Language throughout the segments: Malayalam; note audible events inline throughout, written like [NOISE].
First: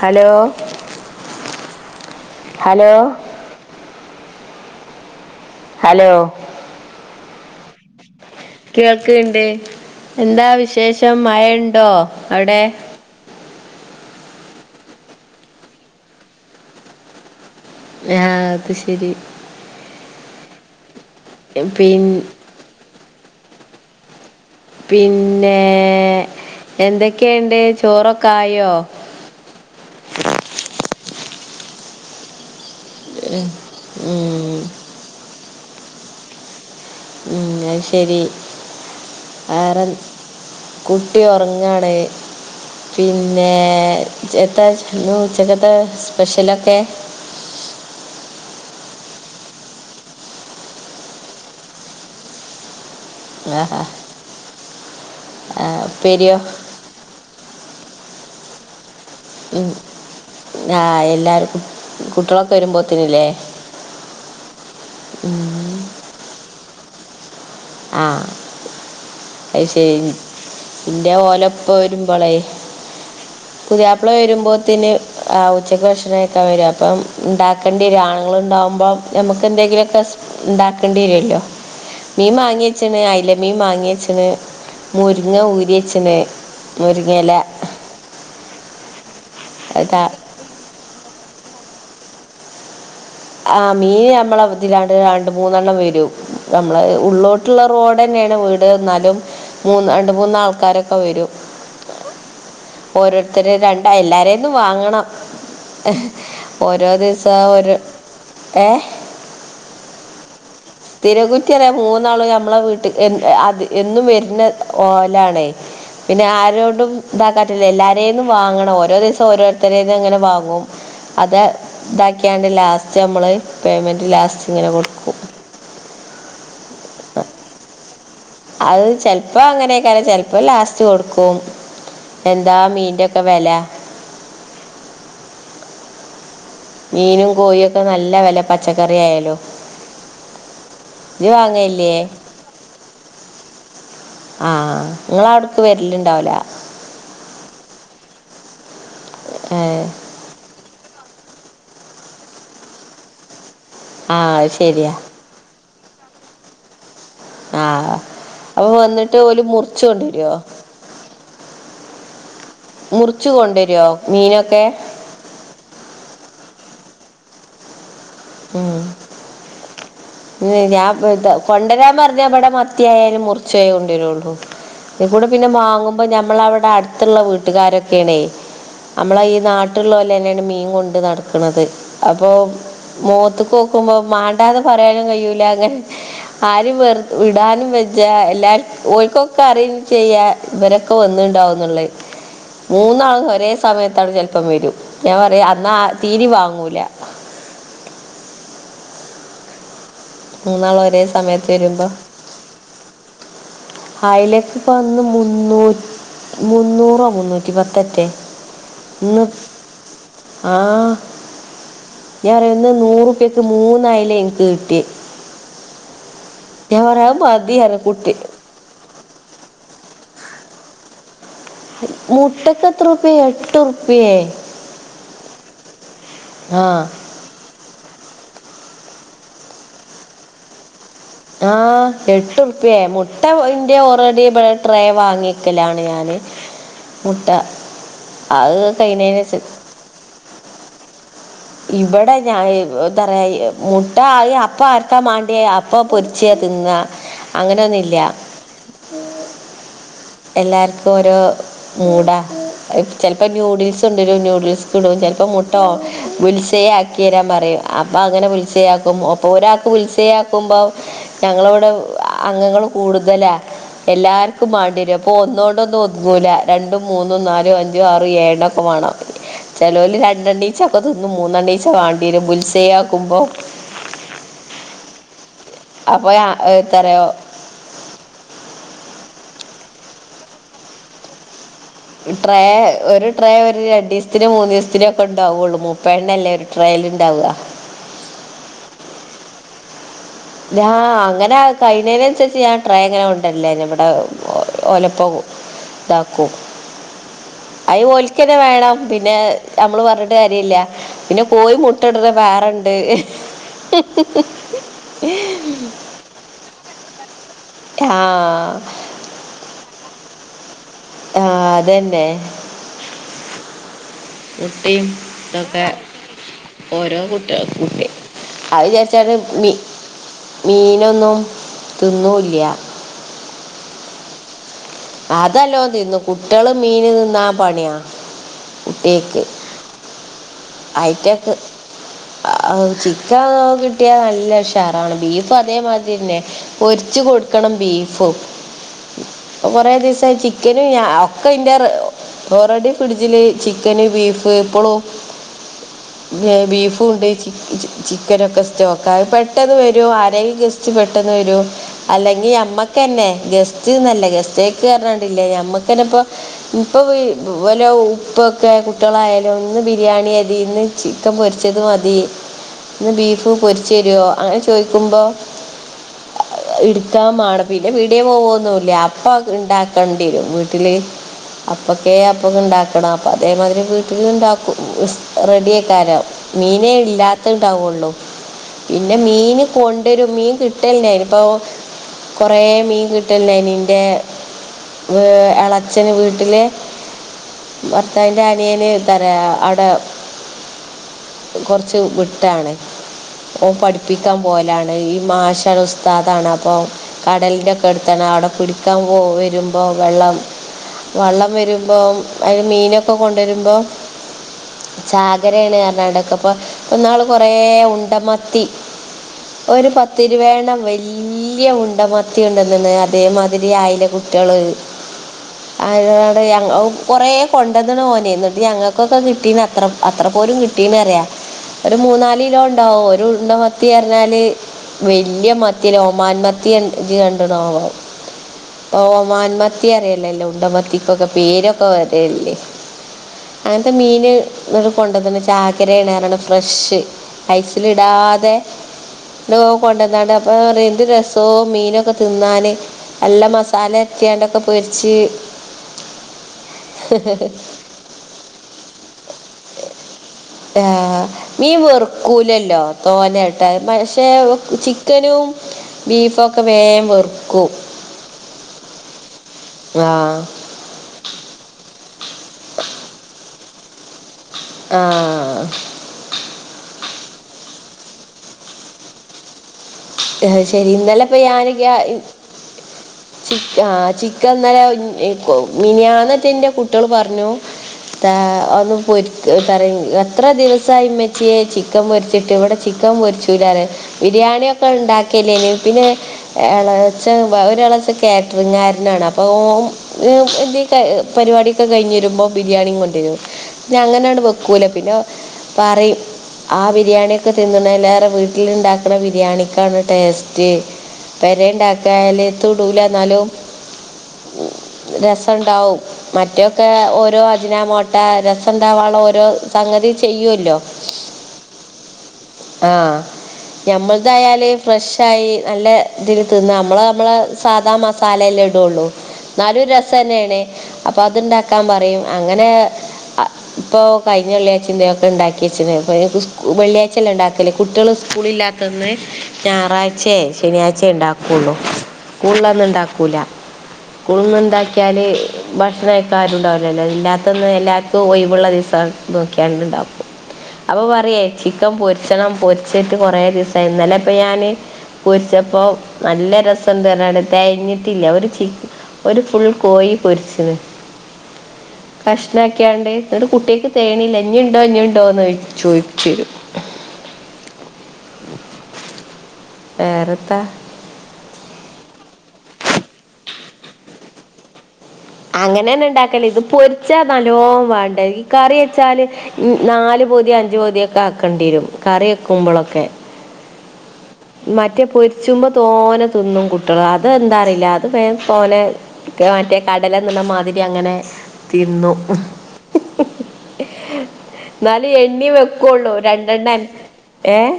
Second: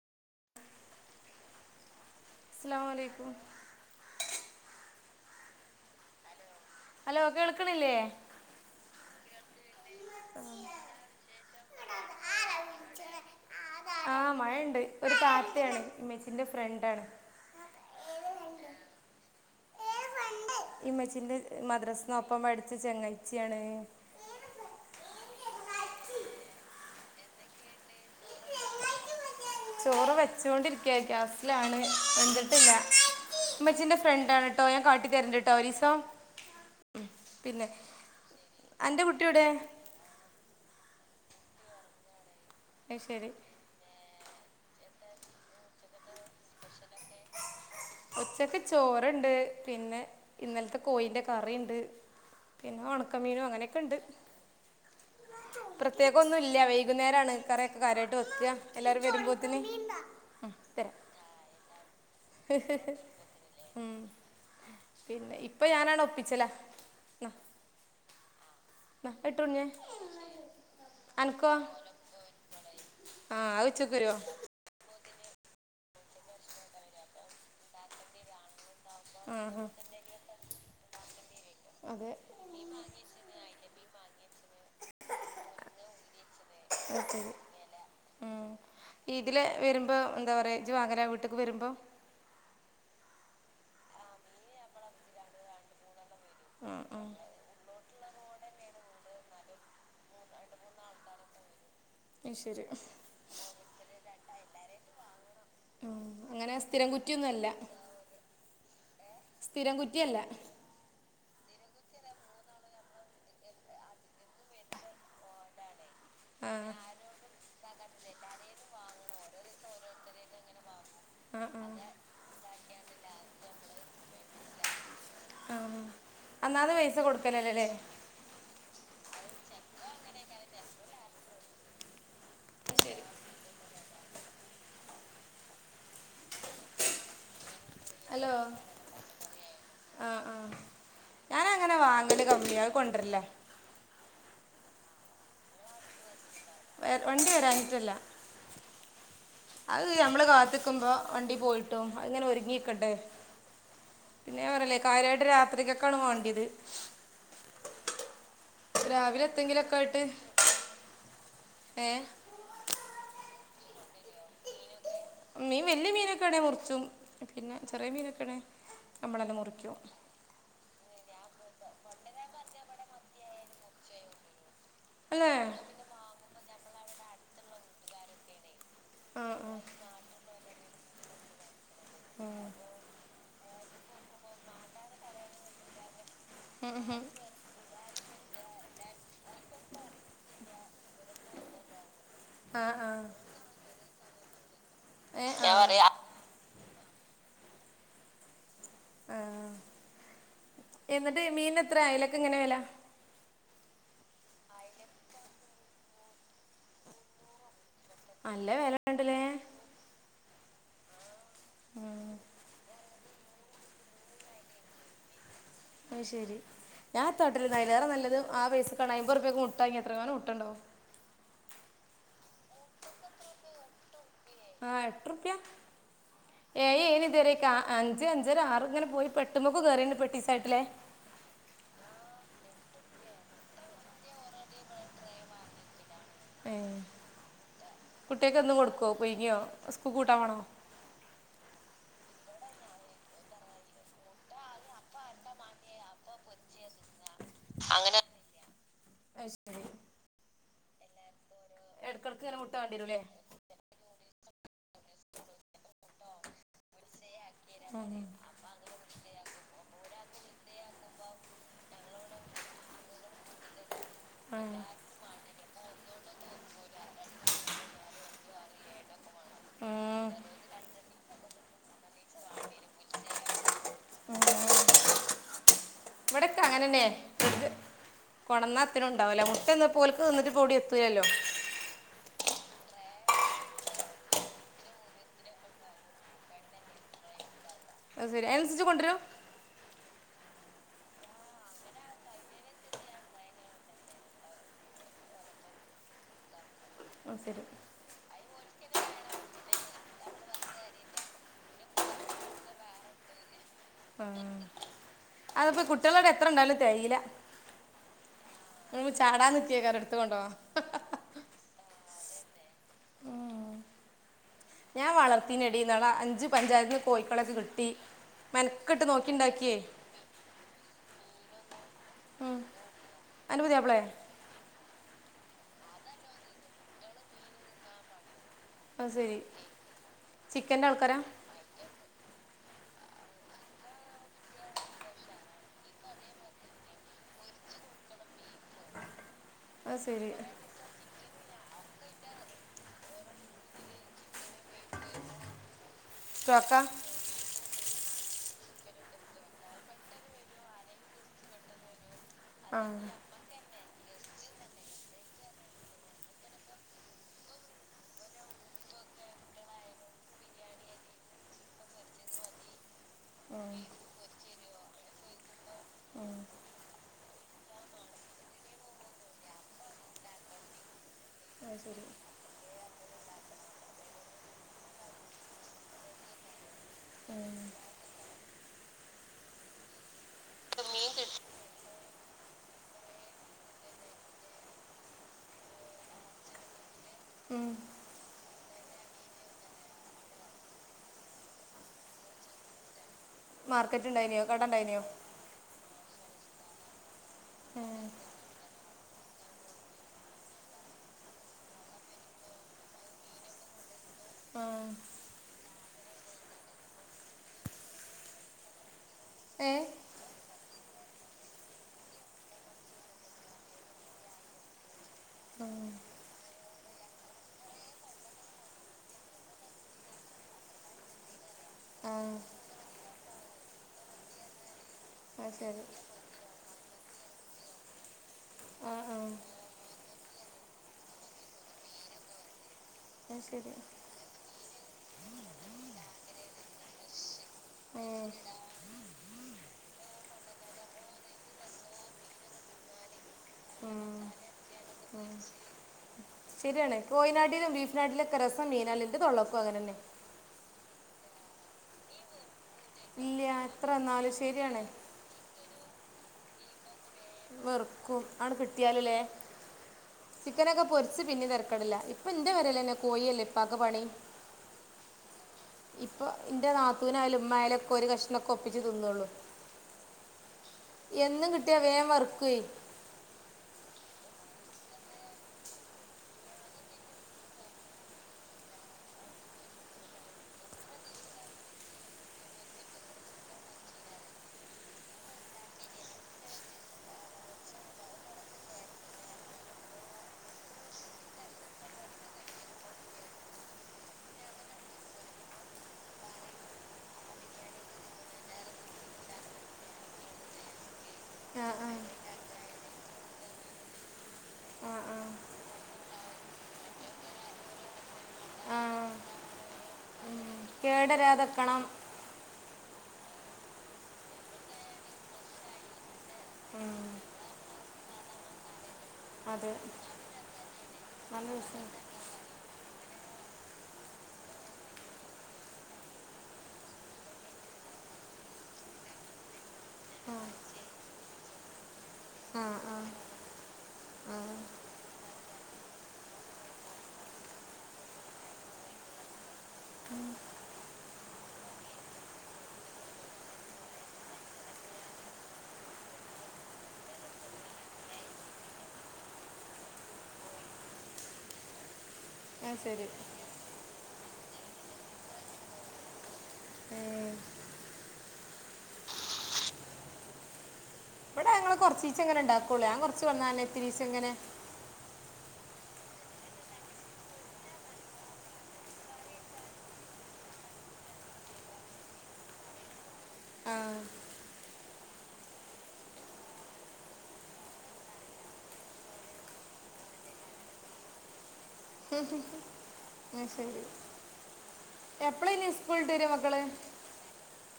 ഹലോ. ഹലോ അസ്ലാമലൈക്കും. ഹലോ. ഹലോ കേൾക്കണില്യേ. കേൾക്കിണ്ട് എന്താ വിശേഷം മഴയിണ്ടോ അവിടെ. ആഹ് മഴ്ണ്ട് ഒരു താത്തയാണ് മച്ചിന്റെ ഫ്രണ്ടാണ്. ആഹ് അത് ശരി. ഇമച്ചിന്റെ പിൻ മദ്രാസ്ന്നൊപ്പം പഠിച്ച ചെങ്ങായിച്യാണ്. പിന്നേ എന്തൊക്കെയ്ണ്ട് ചോറൊക്കായൊ. ചോറ് വെച്ചുണ്ടിരിക്ക്യ ഗ്യാസിലാണ് വെന്തിട്ടില്ല. മ്മച്ചിന്റെ ഫ്രണ്ടാണ് ഉം, ട്ടൊ ഞാൻ കാട്ടി തരണ്ടിട്ടോ ഒരീസോ. ഉം അത്ശരി എൻ്റെ കുട്ടിയുടെ വേറെ. കുട്ടി ഒറങ്ങാണ് ശരി പിന്നെ. എത്ത ന്ന് ഉച്ചക്കത്തെ സ്പഷലൊക്കെ. ഉച്ചക്ക് ചോറിണ്ട് പിന്നെ ഇന്നലത്തെ കോയിന്റെ കറിണ്ട്. പിന്നെ ഒണക്കമീനും ആഹാ. അങ്ങനെയൊക്കെണ്ട്. ആ, ഉപ്പേരിയോ പ്രത്യേകൊന്നുല്യ വൈകുന്നേരാണ് കറിയൊക്കെ കാര്യായിട്ട് വെക്ക എല്ലാരും വരുമ്പോ. ത്തിന് തെരാ. എല്ലാർക്കും കുട്ടോള് ഉം പിന്നെ ഇപ്പ ഞാനാണ് ഒപ്പി ച്ചല ന്ന ആഹ് അയ്ശരി ഇന്റെ ഓലെ അനക്കോ ഇപ്പ വരുമ്പോളെ ആ അത് ഉച്ചക്ക് പുതിയാപ്പ്ള വരുമോ വരുമ്പോത്തിന് ആഹ് ഉച്ചക്ക് ഭക്ഷണം കയിക്കാൻ വരും അപ്പം ഇണ്ടാക്കേണ്ടിരും ആണുങ്ങള് ണ്ടാവുമ്പോം ആ ഞമ്മക്ക് ആ, എന്തെങ്കിലൊക്കെ ഇണ്ടാക്കേണ്ടിരല്ലോ അതെ മീൻ വാങ്ങി വങ്ങിച്ചണ് അയ്ലമീൻ മാങ്ങിച്ചണ് മുരിങ്ങ ഊരിച്ചണ് ഉം ഇതില് വരുമ്പോ അതാ എന്താ പറയാ ജ്ജ് വാങ്ങലവീട്ട്ക്ക് വരുമ്പോ ആഹ് മീൻ ഞമ്മള ഇതിലാണ്ട് രണ്ട് മൂന്നെണ്ണം വരും നമ്മള ഉള്ളോട്ട് ട്ട്ള്ള റോഡെന്നേണ് വീട് എന്നാലും മൂന്ന് രണ്ട് മൂന്നാൾക്കാരൊക്കെ വരും അയ്ശരി ഓരോരുത്തര് രണ്ടാ എല്ലാവരെന്നും വാങ്ങണം ഉം, അങ്ങനെ ഓരോ സ്ഥിരം കുറ്റിയൊന്നും ദിവസം അല്ല ഓരോ ഏഹ് സ്ഥിരം കുറ്റിയല്ല തിരകുറ്റിയര മൂന്നാളും നമ്മളെ വീട്ടിക്ക് എ അത് എന്നും വരുന്ന ഓലാണേ പിന്നെ ആഹ് ആരോടും ഇതാക്കാത്തില്ല എല്ലാരേന്നും വാങ്ങണം ഓരോ ദിവസം ഓരോരുത്തരേന്നും അങ്ങനെ വാങ്ങും അത് ആഹ് ആഹ് ഇതാക്കിയാണ്ട് ലാസ്റ്റ് നമ്മള് പേയ്മെന്റ് ലാസ്റ്റ് ഇങ്ങനെ കൊടുക്കും ആഹ് അന്നാന്ന് പൈസ കൊടുക്കല ല്ല ലേ അത് ചെലപ്പോ അങ്ങനായിക്കാരം ചെലപ്പോ ലാസ്റ്റ് കൊടുക്കും എന്താ മീന്റൊക്കെ വെല മീനും കോയൊക്കെ നല്ല ഹലോ വെല പച്ചക്കറി ആയാലും ഇത് ഞാൻ അങ്ങനെ വാങ്ങയില്ലേ വാങ്ങല് കമ്മിയ അത് കൊണ്ടരല്ല ആഹ് ഇങ്ങളവിടക്ക് വരലിണ്ടാവുല വ വണ്ടി വരാഞ്ഞിട്ടല്ല ഏഹ് അത് നമ്മള് കാ ത്ക്കുമ്പോ വണ്ടി പോയിട്ടും അങ്ങനെ ഒരുങ്ങിക്കണ്ടെ ആഹ് പിന്നെ അത് ഞാൻ പറഞ്ഞില്ലേ ശരിയാ കാര്യായിട്ട് രാത്രിക്കക്കാണ് മാണ്ടിയത് ആ വന്നിട്ട് രാവിലെ ഓല് എത്തെങ്കിലൊക്കെ മുറിച്ചൊണ്ടരോ ഏ മുർച്ച് കൊണ്ടരോ മീനൊക്കെ മീൻ വല്യ മീനൊക്കെ ആണെ മുറിച്ചും പിന്നെ ചെറി മീന ഉം നമ്മളെന്നെ മുറിക്കും ഞാപ്പ ത്ത കൊണ്ടരാൻ പറഞ്ഞ ഇവടെ മത്തിയാലും മുറിച്ചേയ് കൊണ്ടരുള്ളു അതി കൂടെ അല്ലേ പിന്നെ മാങ്ങുമ്പോ ഞമ്മളവിടെ അടുത്തുള്ള വീട്ടുകാരക്കേണേ നമ്മളേ ആഹ് ഈ നാട്ടുള്ളോലെന്നേണ് മീൻ കൊണ്ട് നടക്കണത് അപ്പൊ മോത്തക്കോക്കുമ്പോ മാണ്ടാന്ന് പറയാനും കയൂല അങ്ങനെ ആരും വെർ വിടാനും വജ്ജ എല്ലാരും ഓല്ക്കൊക്കെ അറിയും ചെയ്യാ ഇവരൊക്കെ വന്നുണ്ടാവുന്നുള്ളേ ആഹ് ആഹ് ആഹ് മൂന്നാള് ഒരേ സമയത്താണ് ചെലപ്പം വരും ഞാൻ ഏഹ് പറയും അന്നാ തീരീം വാങ്ങൂല മൂന്നാളും ഒരേ എന്നിട്ട് സമയത്ത് മീൻ എത്ര വരുമ്പോ അയിലക്ക് എങ്ങനെ വെല അയിലക്ക് ഇപ്പ ന്ന് മുന്നൂറ്റ് മുന്നൂറോ മുന്നൂ റ്റി പ്പത്തേറ്റെ നല്ല വില ഉണ്ടല്ലേ ഇന്ന് ആ ഞാൻ റിയന്ന് നൂറുപ്യക്ക് മൂന്നയിലെ എനിക്ക് കിട്ടി അ്യ്ശരി ഞാൻ പറയാ അത് മതി ഞ്ഞാത്താട്ടല്ന്നാ പറയാ അയ്ലേറെ കുട്ടി നല്ലത് ആ പൈസക്കാണ്ട് അയ്മ്പുർപ്പ്യക്ക് മുട്ട വാങ്ങിയ എത്രങ്ങാനം മുട്ടണ്ടാവും മുട്ടക്ക് എത്രുപ്പിയെ എട്ട് ഉറുപ്യേ ആ എട്ട് റുപ്യ ആ ഏയ് ഏയര്ന്ന് ഇതരെ അഞ്ച് അഞ്ചര ആറും ഇങ്ങനെ പോയി പെട്ടുമക്ക് കേറീണ്ട് ഇപ്പ എട്ടീസായിട്ടില്ലേ ആ എട്ട്റുപ്പ്യ മുട്ട ഇന്റെ ഓറെഡി ഇവിടെ ട്രെ വാങ്ങിക്കലാണ് ഞാൻ കുട്ടിയേക്ക് എന്നും അത് കൊടുക്കോ കഴിഞ്ഞതിന് പുയിങ്ങിയോ ശേ- സ്കൂക്ക് കൂട്ടാൻ വേണോ ഇവടെ ഞാ എത്ത റയ മുട്ട ആയി അപ്പ ആർക്കാ മാണ്ടിയ പ്പൊ പൊര്ച്ചേ തിന്ന അങ്ങനെന്നില്യ അയ്ശരി എല്ലാര്ക്കോരോ മൂടാ ഇടക്കിടക്ക് ഇങ്ങനെ മുട്ട വേണ്ടി വരൂലേ ചെ പ്പ നൂഡിൽസ് കൊണ്ടരും നൂഡിൽസ്ക്ക് ഇടും ചെലപ്പോ മുട്ട ബുൽസയ് ആക്കിയരാൻ പറഞ്ഞ് അപ്പൊ അങ്ങനെ ബുൽസയ് ആക്ക അപ്പൊ ഒരാക്ക് ബുൽസയാക്കുമ്പോ ഞങ്ങളിവിടെ അംഗങ്ങള് കൂടുതലാ എല്ലാർക്കും മാണ്ടിരും അപ്പൊ ഒന്നുകൊണ്ടൊന്നും ഒതുങ്ങൂല രണ്ടും മൂന്നും നാലും അഞ്ചു ആറ് ഏഴ്‌ എണ്ണം ഒക്കെ വേണം ചലോല് രണ്ടണ്ണീച്ച ഒക്കെ തിന്നും മൂന്നണ്ണീച്ച വാണ്ടിവരും ബുൽസയ് ആക്കുമ്പോ അപ്പോൾ ടെക്കെ അങ്ങനന്നെ എത്ര കൊടന്നാത്തിനുണ്ടാവുല്ല മുട്ട എന്നും ഓല്ക്ക് തിന്നിട്ട്പ്പ ഓടി എത്തൂല്ലല്ലോ ട്രേ ഒരു ട്രേ ഒരു രണ്ടീസത്തിന് മൂന്നീസത്തിനൊക്കെ ഇണ്ടാവൊള്ളോ മുപ്പെണ്ണല്ലേ ട്രേല് ണ്ടാവ അത് ശരി അയ്നന്സരിച്ച് കൊണ്ടരും ആ അങ്ങനെ കയിനേനന്സരിച്ച് ഞാൻ ട്രേ അങ്ങനെ കൊണ്ടരലാ ഞമ്മടെ ഓലപ്പം താക്കും അയ്ശരി അയ് ഓല്ക്കനെ വേണം പിന്നെ നമ്മള് പറഞ്ഞിട്ട് കാര്യല്ല പിന്ന കോയി മുട്ട ഇടണ വേറണ്ട് [UNINTELLIGIBLE] അതപ്പോ കുട്ടികളടെ എത്ര ണ്ടായാലും തെയീല ആഹ് ഉം ചാടാൻ നിക്കെയ്ക്കാരം ഇട്ത്ത് കൊണ്ടോവാൻ ആ അതന്നെ മുട്ടിയും ഞാൻ വളർത്തിനടി തൊക്കെ നാളെ അഞ്ച് പഞ്ചായത്തിൽ നിന്ന് ഓരോ കോഴിക്കളൊക്കെ കുട്ടിയെൾക്കും കിട്ടി കുട്ടി അത് മെനക്കിട്ട് നോക്കി ചാരിച്ചാട്ട് മി ഉണ്ടാക്കിയേ മീനൊന്നും തിന്നുല്യ അന്റ പുതിയാപ്ലെ അത് നല്ലോ തിന്നും കുട്ട്യേള് മീന് തിന്നാ പണിയാ ആ സെരി അയിറ്റേക്ക് ആ ചിക്കൻ കിട്ടിയാ നല്ല ഉഷാറാണ് ബീഫും അതേമാതിരിന്നെ പൊരിച്ച് കൊടുക്കണം ബീഫും ഇപ്പ കൊറേ അത് ശരി ദിവസായി ചി ചിക്കന് ഞ ഒക്കെ ഇൻ്റെ ഓറെഡി ഫ്രിഡ്ജില് ചിക്കന് ബീഫ് എപ്പളും ന്നെ സ്റ്റോക്കാ ബീഫും ഉണ്ട് ചി ചിക്കനൊക്കെ സ്റ്റോക്കാ പെട്ടെന്ന് വരും ആരെങ്കിലും ഗസ്റ്റ് പെട്ടെന്ന് വരും അല്ലെങ്കി ആ ഞമ്മക്കന്നെ ഗസ്റ്റ്ന്നല്ല ഗസ്റ്റേക്ക് പറഞാണ്ടില്ലേ ഞമ്മക്കന്നെ ഇപ്പൊ ഇപ്പൊ വീ വലെ ഉപ്പൊക്കെ കുട്ട്യേളായാലും ഒന്ന് ബിരിയാണി ഇര്ന്ന് ചിക്കൻ പൊരിച്ചത് മതി ഇന്ന് ബീഫ് പൊരിച്ചെരോ അങ്ങനെ ചോയ്ക്കുമ്പോ എടുക്കാൻ മാണം പിന്നെ പിട്യേ പോവന്നുല്യ അപ്പ ഇണ്ടാക്കണ്ടിരും വീട്ടില് അത് ശരി അപ്പൊക്കെ അപ്പൊ ഇണ്ടാക്കണം അപ്പൊ അതേമാതിരി വീട്ടില് ഇണ്ടാക്കും റെഡി ആയിക്കാരം മീനേ ഇല്ലാത്തണ്ടവുള്ളൂ പിന്നെ മീന് കൊണ്ടരും മീൻ കിട്ടലെനിപ്പോ കൊറേ മീൻ കിട്ടലിണ്ടെനി ന്റെ വ് എളച്ചന് വീട്ടില് ഉം. ഭർത്താവിന്റെ ആനിയന് തരേ അവടെ കുറച്ച് വിട്ടാണ് ഓ മാർക്കറ്റ് പഠിപ്പിക്കാൻ ഉണ്ടായിനിയോ കട പോലാണ് ഉണ്ടായിനിയോ ഈ മാഷാവ് സ് ത്താ അതാണ് അപ്പം കടലിൻ്റെൊക്കെ ഉം. എടുത്താണ് അവിടെ കുടിക്കാൻ പോ വരുമ്പോൾ വെള്ളം വള്ളം വരുമ്പോ അതില് മീനൊക്കെ കൊണ്ടുവരുമ്പോ ആ. ചാഗരയാണ് ന്നറിഞ്ഞാണ്ടോക്കെ പ്പം നാള് കുറെേ ഉണ്ടമത്തി ഏ ഒരു പത്ത് ഇരുപേ എണ്ണം വല്യ ഉണ്ട മത്തിയോണ്ടോന്ന്ണ് അതേമാതിരി ആയില കു ട്ട്യേൾ [UNINTELLIGIBLE] കൊറെ കൊണ്ടന്ന്ണ് ഓന് ന്ന്ട്ട് ഞങ്ങൾക്കൊക്കെ കിട്ടീകണ് അത്ര അത്ര പോലും കിട്ടീന്ന അറിയ ഒരു ആ മൂന്നാാല കിലോ ഉണ്ടാവോ ഒരു ഉണ്ടോ മത്തി അറിഞ്ഞാല് വല്യ അത് ശരി മത്തിയലെ ഒമാന്മത്തിയ ജ് കൺഡ്ണോ ആ ഒ ആ മാൻമത്തി അറിയല്ലല്ലോ ഉണ്ടമത്തിക്കൊക്കെ പേരൊക്കെ വരല്ലേ അത് ശരി അങ്ങനത്തെ മീന് കൊണ്ടന്ന്ണ് ചാക്കരണ് ന്നറിഞ്ഞാണ്ട് ഫ്രഷ് ഉം. ഐസിലിടാതെ ത്രോ കൊണ്ടന്നാണ്ട് അപ്പൊ എന്ത് രസവുംോ മീനൊക്കെ തിന്നാന് നല്ല മസാല എത്തിയണ്ടൊക്കെ പൊരിച്ച് ശരിയാണ് കോയനാട്ടിലും ബീഫ്നാട്ടിലും ഒക്കെ രസം മീനാലെ ന്റെ തുൊള്ളക്കും അങ്ങനന്നെ ആ മീൻ വെർക്കൂലല്ലോ ഇല്ല തോലായിട്ടാ എത്ര പക്ഷേ എന്നാലും ശരിയാണ് ചിക്കനും ബീഫൊക്കെ വേ വെർ വെറുക്കും ആണ് കിട്ടിയാലല്ലേ ആഹ് ചിക്കനൊക്കെ പൊരിച്ച് പിന്നെ തിറക്കടില്ല ഇപ്പൊ ന്റെ വരലെന്നെ കോഴല്ലേ ഇപ്പാക്ക് പണി ആഹ് ഇപ്പൊ ഇന്റെ നാത്തുനായാലു ഉമ്മായലൊക്കെ ഒരു കഷ്ണക്കെ ഒപ്പിച്ച് തിന്നൊള്ളൂ ശരി ശരി ഇന്നലെ ഇപ്പൊ കിട്ടിയാൽ ഞാനൊക്കെ വേഗം വറുക്കുവേ ആ ചിക്കൻന്നലെ [UNINTELLIGIBLE] മിനിയാന്നറ്റേ ഇന്റെ കുട്ട്യേൾ പറഞ്ഞു താ ഒന്ന് പൊരിക് പറയു എത്ര ദിവസയി മച്യേ ച്ചി ചിക്കൻ മൊരിച്ചിട്ട് ഇവിടെ ചിക്കൻ മൊരിച്ചൂലലെ ബിരിയാണിയൊക്കെ ഉണ്ടാക്കില്ലേന് പിന്നെ എളച്ച ഒരെളച്ച കാറ്ററിംഗാരനാണ് അപ്പൊ ഒ എ എന്തേൽകെ പരിപാടിൊക്കെ കഴിഞ്ഞു വരുമ്പോ ബിരിയാണിം കൊണ്ടുവരും ഞാൻ അങ്ങനെണ്ട് വെക്കൂല പിന്നെ പറയും ആ ബിരിയാണിയൊക്കെ തിന്നണലേറെ വീട്ടിൽ ഇണ്ടാക്ക്ണ ബിരിയാണി ആണ് ടേസ്റ്റ് പെരേ ആ ആ ഇണ്ടാക്കായാല് തുടൂല എന്നാലും ആ രസം ഇണ്ടാവും മറ്റെ ഒക്കെ ഓരോ അജിനാ മോട്ട ആ ആ രസംണ്ടാവള്ള ഓരോ സംഗതി ചെയ്യു ഉം. ല്ലോ കേടരാതെക്കണം ആഹ് ഞമ്മളതായാൽ ഫ്രഷായി നല്ല ഇതിൽ തിന്നാ നമ്മൾ ഉം, നമ്മളെ സാധാ മസാല അല്ലേ ഇടുഒള്ളൂ ഇന്നാലും അത് ഒരു രസെന്നെണ് അപ്പൊ നല്ല അത്ണ്ടാക്കാൻ രസം പറയും അങ്ങനെ ഇപ്പോൾ കഴിഞ്ഞ വെള്ളിയാഴ്ച ഇതൊക്കെ ഇണ്ടാക്കി വച്ച്ണ് വെള്ളിയാഴ്ച അല്ലെ ഉണ്ടാക്കല് കുട്ടികൾ സ്കൂള് ഇല്ലാ ത്ത അന്ന് ഞായറാഴ്ച്ചേ ശനിയാഴ്ച്ചേ ഉണ്ടാക്കുള്ളു ആ സ്കൂൾള്ള അന്ന് ആ ഉണ്ടാക്കൂല സ്കൂളന്ന് ഇണ്ടാക്കിയാൽ ഭക്ഷണം കയിക്കാൻ ആരും ഉണ്ടാവൂലല്ലോ ഇല്ലാത്തന്ന് എല്ലാർക്കും ഒയിവ് ഇള്ള ദിവസമാണ് നോക്കിയാണ്ട്ണ്ടാക്കും അപ്പൊ പറയേ ചിക്കൻ പൊരിച്ചണം പൊരിച്ചിട്ട് കൊറേ ദിവസായി ഇന്നലെ ഇപ്പ ഞാന് പൊരിച്ചപ്പോ നല്ല രസംണ്ട് പറഞ്ഞാണ്ട് തെകഞ്ഞിട്ടില്ല അവര് ചി ഒരു ഫുൾ കോഴി പൊരിച്ചത് ആ ശരി കഷ്ണംആക്ക്യാണ്ട് എന്നട്ട് കുട്ട്യാക്ക് തെകയിണില്ല ഇഞ്ഞ് ഇണ്ടോ ഇനി ഇണ്ടോന്ന് ചോദിച്ചു വെരും ഏഹ് [UNINTELLIGIBLE] വേറെത്താ ഞാങ്ങള് കൊറച്ചീച്ചങ്ങെനെ ഇണ്ടാക്കൊള്ളൂ ഞാൻ കൊറച്ച് കൊടന്നാല് ഇത്തിരീച്ച ഇങ്ങനെ അങ്ങനെന്നെ ഇണ്ടാക്കല് ഇത് പൊരിച്ചാ നല്ലോം വേണ്ടെ ഈ കറി വെച്ചാല് നാലു പൊതി അഞ്ചു പൊതിയൊക്കെ ആക്കേണ്ടി വരും കറി വെക്കുമ്പോളൊക്കെ ആഹ് മറ്റേ പൊരിച്ചുമ്പോ തോനെ തിന്നും കുട്ട്യാള് അത് എന്താറിയില്ല അത് വേം തോനെ അത്‌ മറ്റേ കടല തിന്ന്‌ണ മാതിരി അങ്ങനെ തിന്നു അയിശെരി എന്നാല് എണ്ണീ വെക്കു ഒള്ളൂ മക്കള് രണ്ടെണ്ണം അൻക്ക് ഏഹ്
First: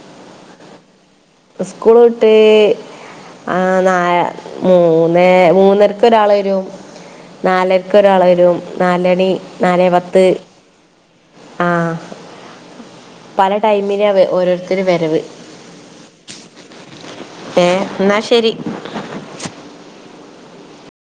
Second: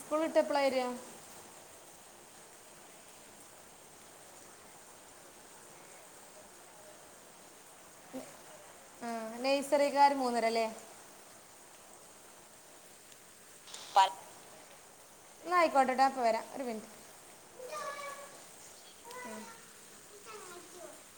സ്കൂളിട്ട് എപ്പളാ വെരാ സ്കൂള് വിട്ട് ആ നാ മൂന്നേ മൂന്നരക്ക് ഒരാൾ വരും നാലരക്കൊരാള് വരും ആ നാലണി നാലേ നഴ്സറിക്കാർ പത്ത് മൂന്നര അല്ലേ ആഹ പല ടൈമിലാ അവ ഓരോരുത്തര് വരവ് എന്നാ ആയിക്കോട്ടെ ട്ടാ, അപ്പൊ വരാം ഒരു മിനിറ്റ് ഏഹ് ഇന്നാ ശരി